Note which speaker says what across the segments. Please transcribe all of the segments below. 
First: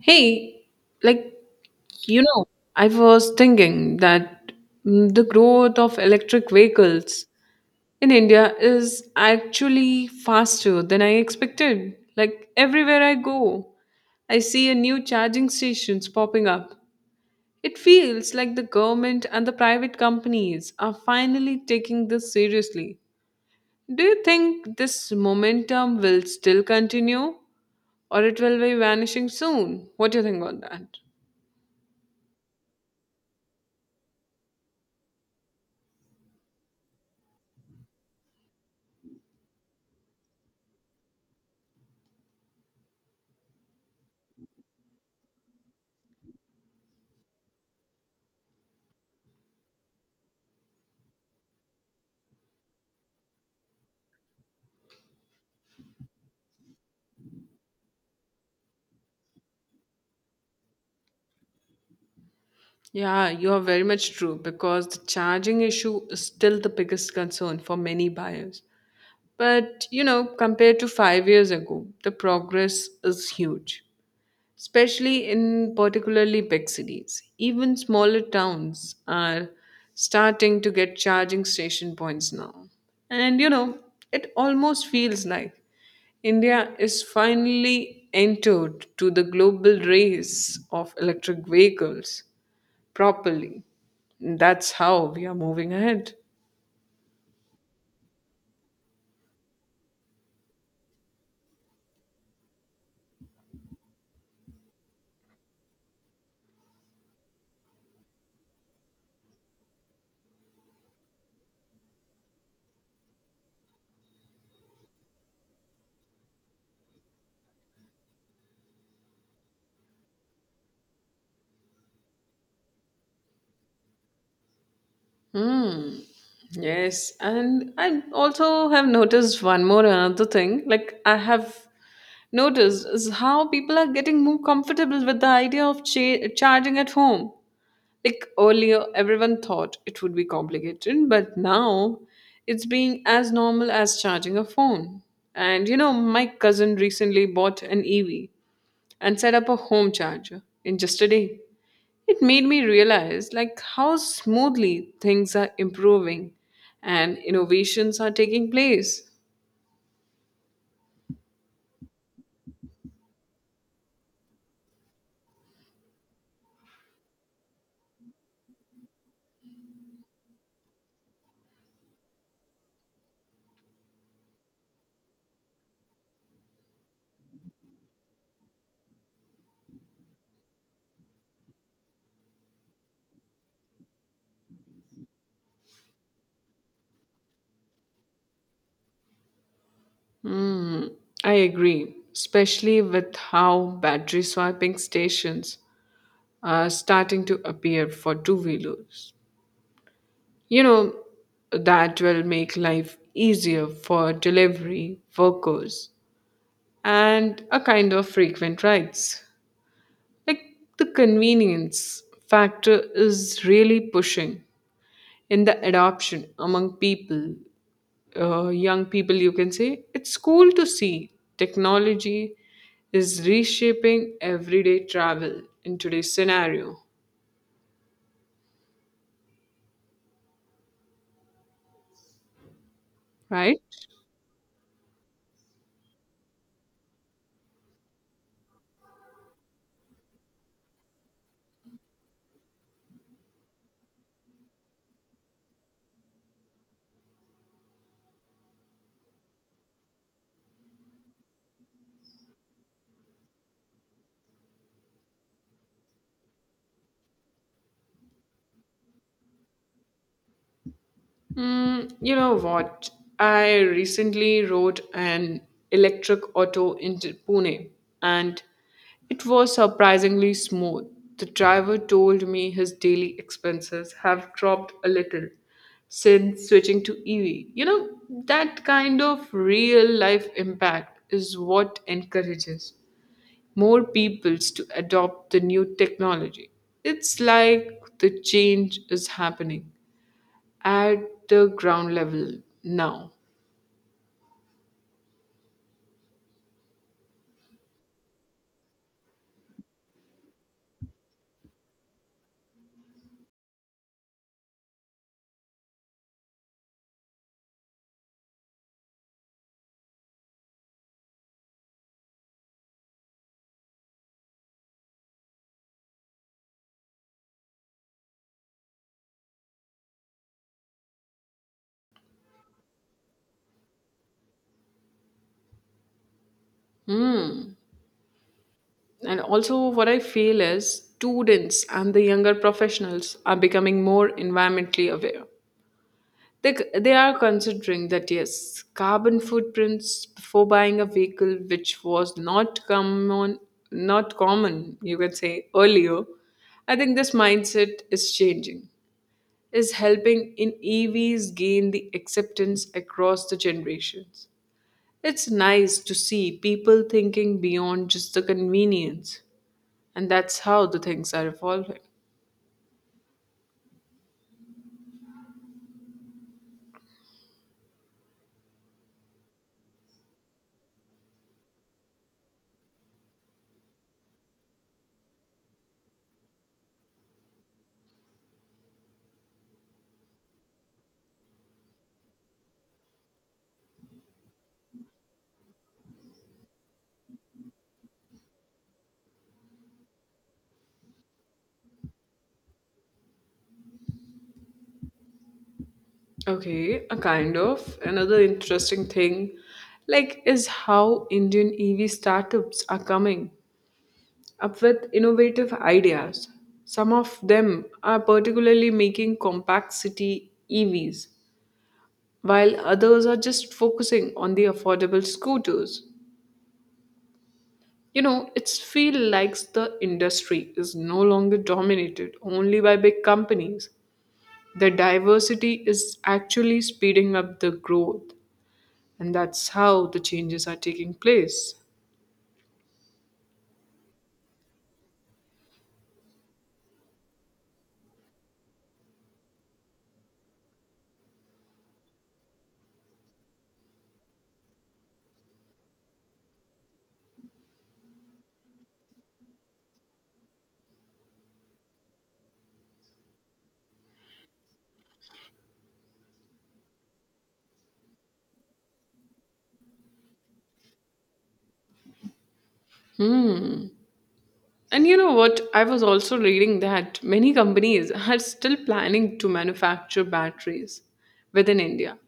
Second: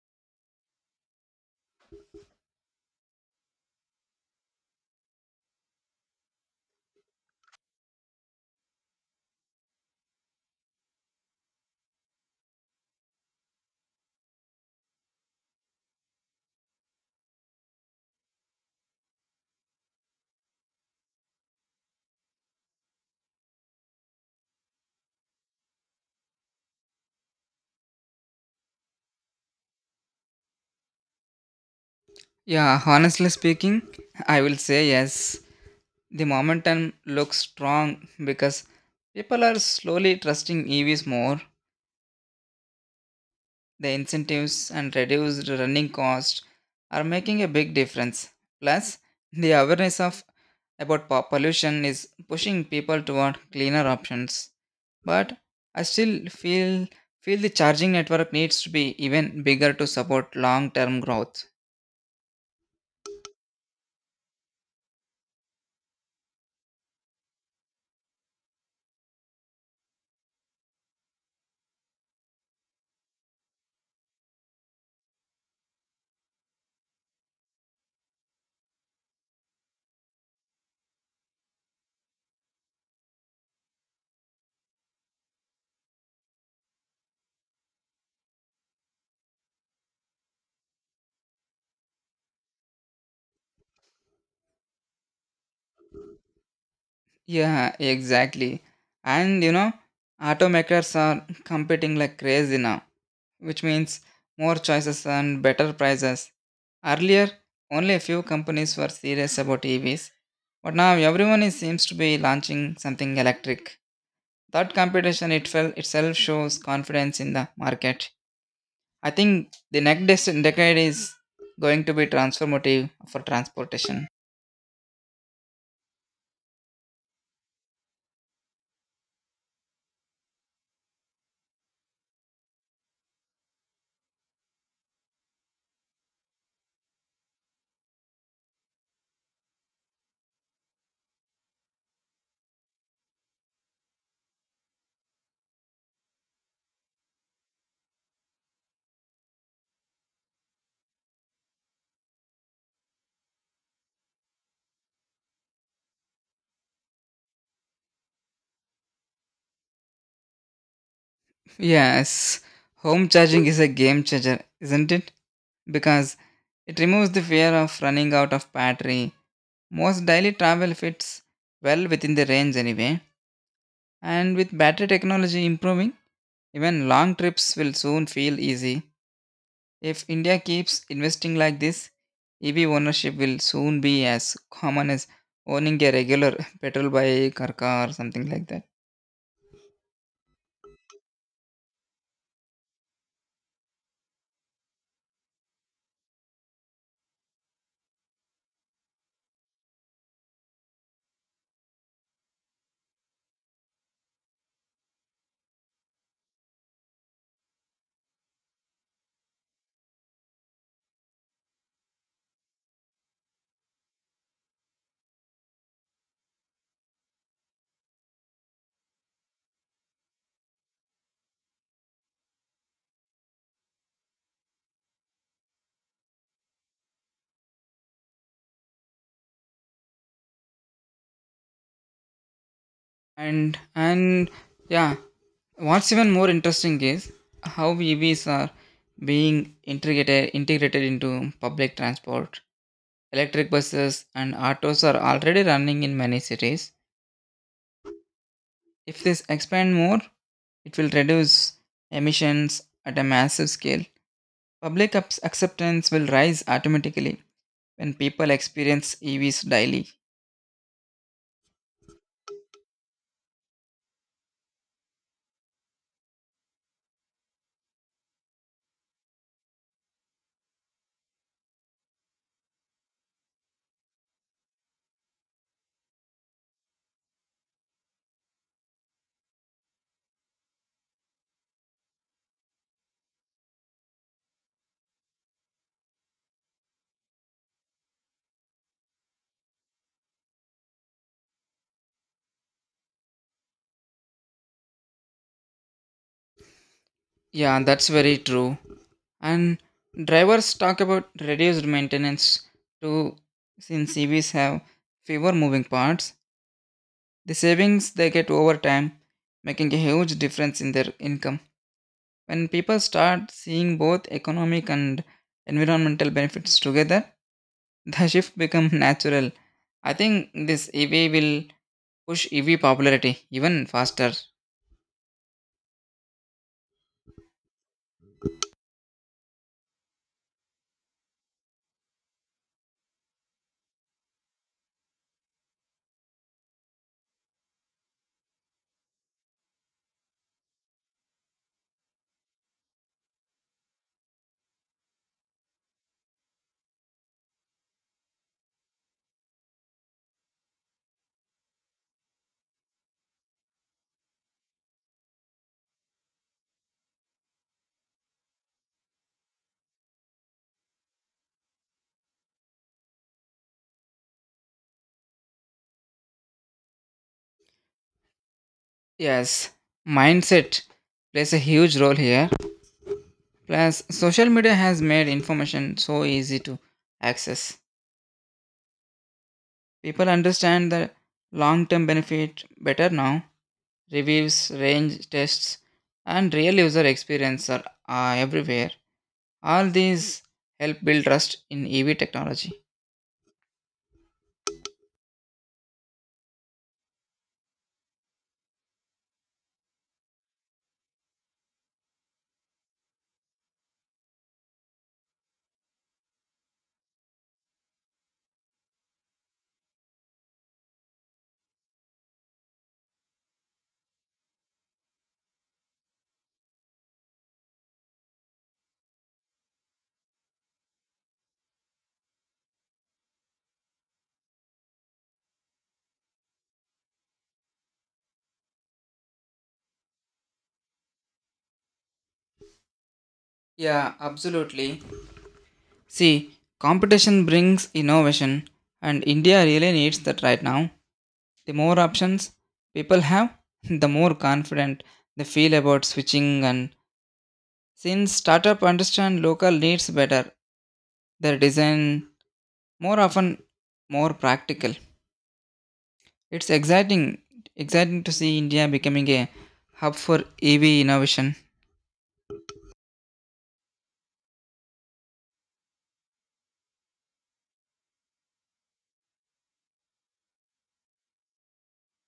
Speaker 1: Hey, like, you know, I was thinking that the growth of electric vehicles in India is actually faster than I expected. Like, everywhere I go, I see a new charging stations popping up. It feels like the government and the private companies are finally taking this seriously. Do you think this momentum will still continue, or it will be vanishing soon? What do you think on that?
Speaker 2: Yeah, honestly speaking, I will say yes. The momentum looks strong because people are slowly trusting EVs more. The incentives and reduced running costs are making a big difference. Plus, the awareness of pollution is pushing people toward cleaner options. But I still feel the charging network needs to be even bigger to support long-term growth.
Speaker 1: Yeah, you are very much true because the charging issue is still the biggest concern for many buyers. But, you know, compared to 5 years ago, the progress is huge, especially in particularly big cities. Even smaller towns are starting to get charging station points now. And, you know, it almost feels like India is finally entered to the global race of electric vehicles properly. That's how we are moving ahead.
Speaker 2: Yeah, exactly. And you know, automakers are competing like crazy now, which means more choices and better prices. Earlier, only a few companies were serious about EVs, but now everyone is, seems to be launching something electric. That competition it felt itself shows confidence in the market. I think the next decade is going to be transformative for transportation.
Speaker 1: Hmm. Yes, and I also have noticed one more another thing. Like, I have noticed is how people are getting more comfortable with the idea of charging at home. Like earlier, everyone thought it would be complicated, but now it's being as normal as charging a phone. And you know, my cousin recently bought an EV and set up a home charger in just a day. It made me realize like how smoothly things are improving and innovations are taking place.
Speaker 2: Yes, home charging is a game changer, isn't it? Because it removes the fear of running out of battery. Most daily travel fits well within the range anyway, and with battery technology improving, even long trips will soon feel easy. If India keeps investing like this, EV ownership will soon be as common as owning a regular petrol bike or car or something like that.
Speaker 1: Hmm, I agree, especially with how battery swapping stations are starting to appear for two-wheelers. You know, that will make life easier for delivery workers and a kind of frequent rides. Like, the convenience factor is really pushing in the adoption among people, young people, you can say, it's cool to see technology is reshaping everyday travel in today's scenario,
Speaker 2: And
Speaker 1: right?
Speaker 2: and yeah, what's even more interesting is how EVs are being integrated into public transport. Electric buses and autos are already running in many cities. If this expand more, it will reduce emissions at a massive scale. Acceptance will rise automatically when people experience EVs daily.
Speaker 1: Mm, you know what? I recently rode an electric auto into Pune and it was surprisingly smooth. The driver told me his daily expenses have dropped a little since switching to EV. You know, that kind of real life impact is what encourages more peoples to adopt the new technology. It's like the change is happening at the ground level now.
Speaker 2: Yeah, that's very true. And drivers talk about reduced maintenance too, since EVs have fewer moving parts. The savings they get over time making a huge difference in their income. When people start seeing both economic and environmental benefits together, the shift becomes natural. I think this EV will push EV popularity even faster.
Speaker 1: Hmm. And also, what I feel is students and the younger professionals are becoming more environmentally aware. They are considering that yes, carbon footprints before buying a vehicle, which was not common, not common, you could say earlier. I think this mindset is changing, is helping in EVs gain the acceptance across the generations. It's nice to see people thinking beyond just the convenience, and that's how the things are evolving.
Speaker 2: Yes, mindset plays a huge role here. Plus, social media has made information so easy to access. People understand the long term benefit better now. Reviews, range tests, and real user experience are everywhere. All these help build trust in EV technology.
Speaker 1: Okay, a kind of another interesting thing like is how Indian EV startups are coming up with innovative ideas. Some of them are particularly making compact city EVs, while others are just focusing on the affordable scooters. You know, it's feel like the industry is no longer dominated only by big companies. The diversity is actually speeding up the growth, and that's how the changes are taking place.
Speaker 2: Yeah, absolutely. See, competition brings innovation, and India really needs that right now. The more options people have, the more confident they feel about switching, and since startup understand local needs better, their design more often more practical. It's exciting to see India becoming a hub for EV innovation.
Speaker 1: Hmm. And you know what? I was also reading that many companies are still planning to manufacture batteries within India,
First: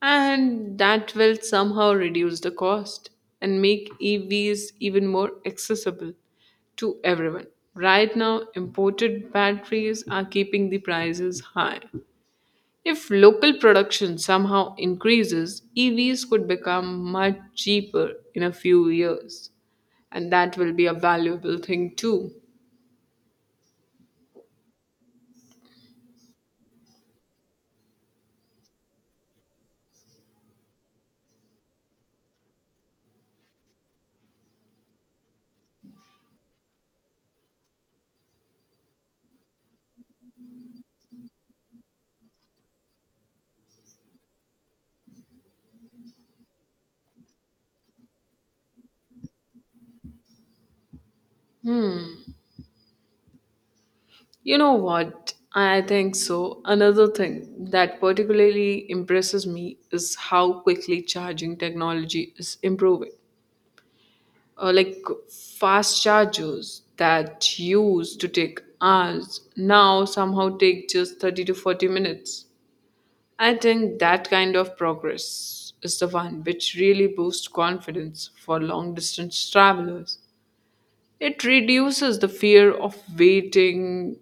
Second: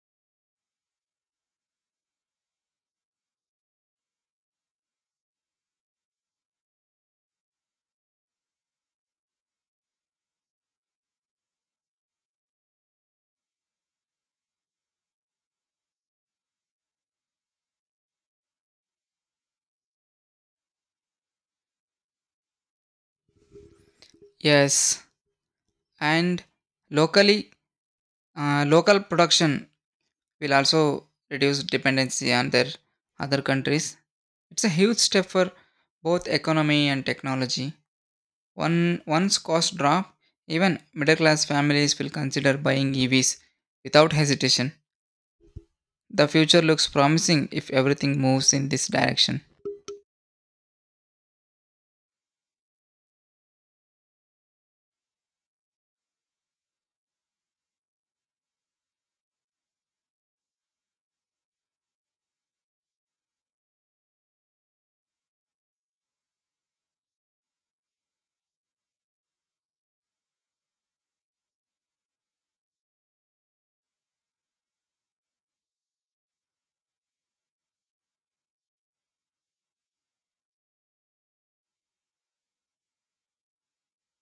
Speaker 1: and that will somehow reduce the cost and make EVs even more accessible to everyone. Right now, imported batteries are keeping the prices high. If local production somehow increases, EVs could become much cheaper in a few years, and that will be a valuable thing too.
Speaker 2: Yes, and locally local production will also reduce dependency on their other countries. It's a huge step for both economy and technology. Once costs drop, even middle class families will consider buying EVs without hesitation. The future looks promising if everything moves in this direction.
Speaker 1: You know what? I think so. Another thing that particularly impresses me is how quickly charging technology is improving. Like fast chargers that used to take hours now somehow take just 30 to 40 minutes. I think that kind of progress is the one which really boosts confidence for long distance travelers. It reduces the fear of waiting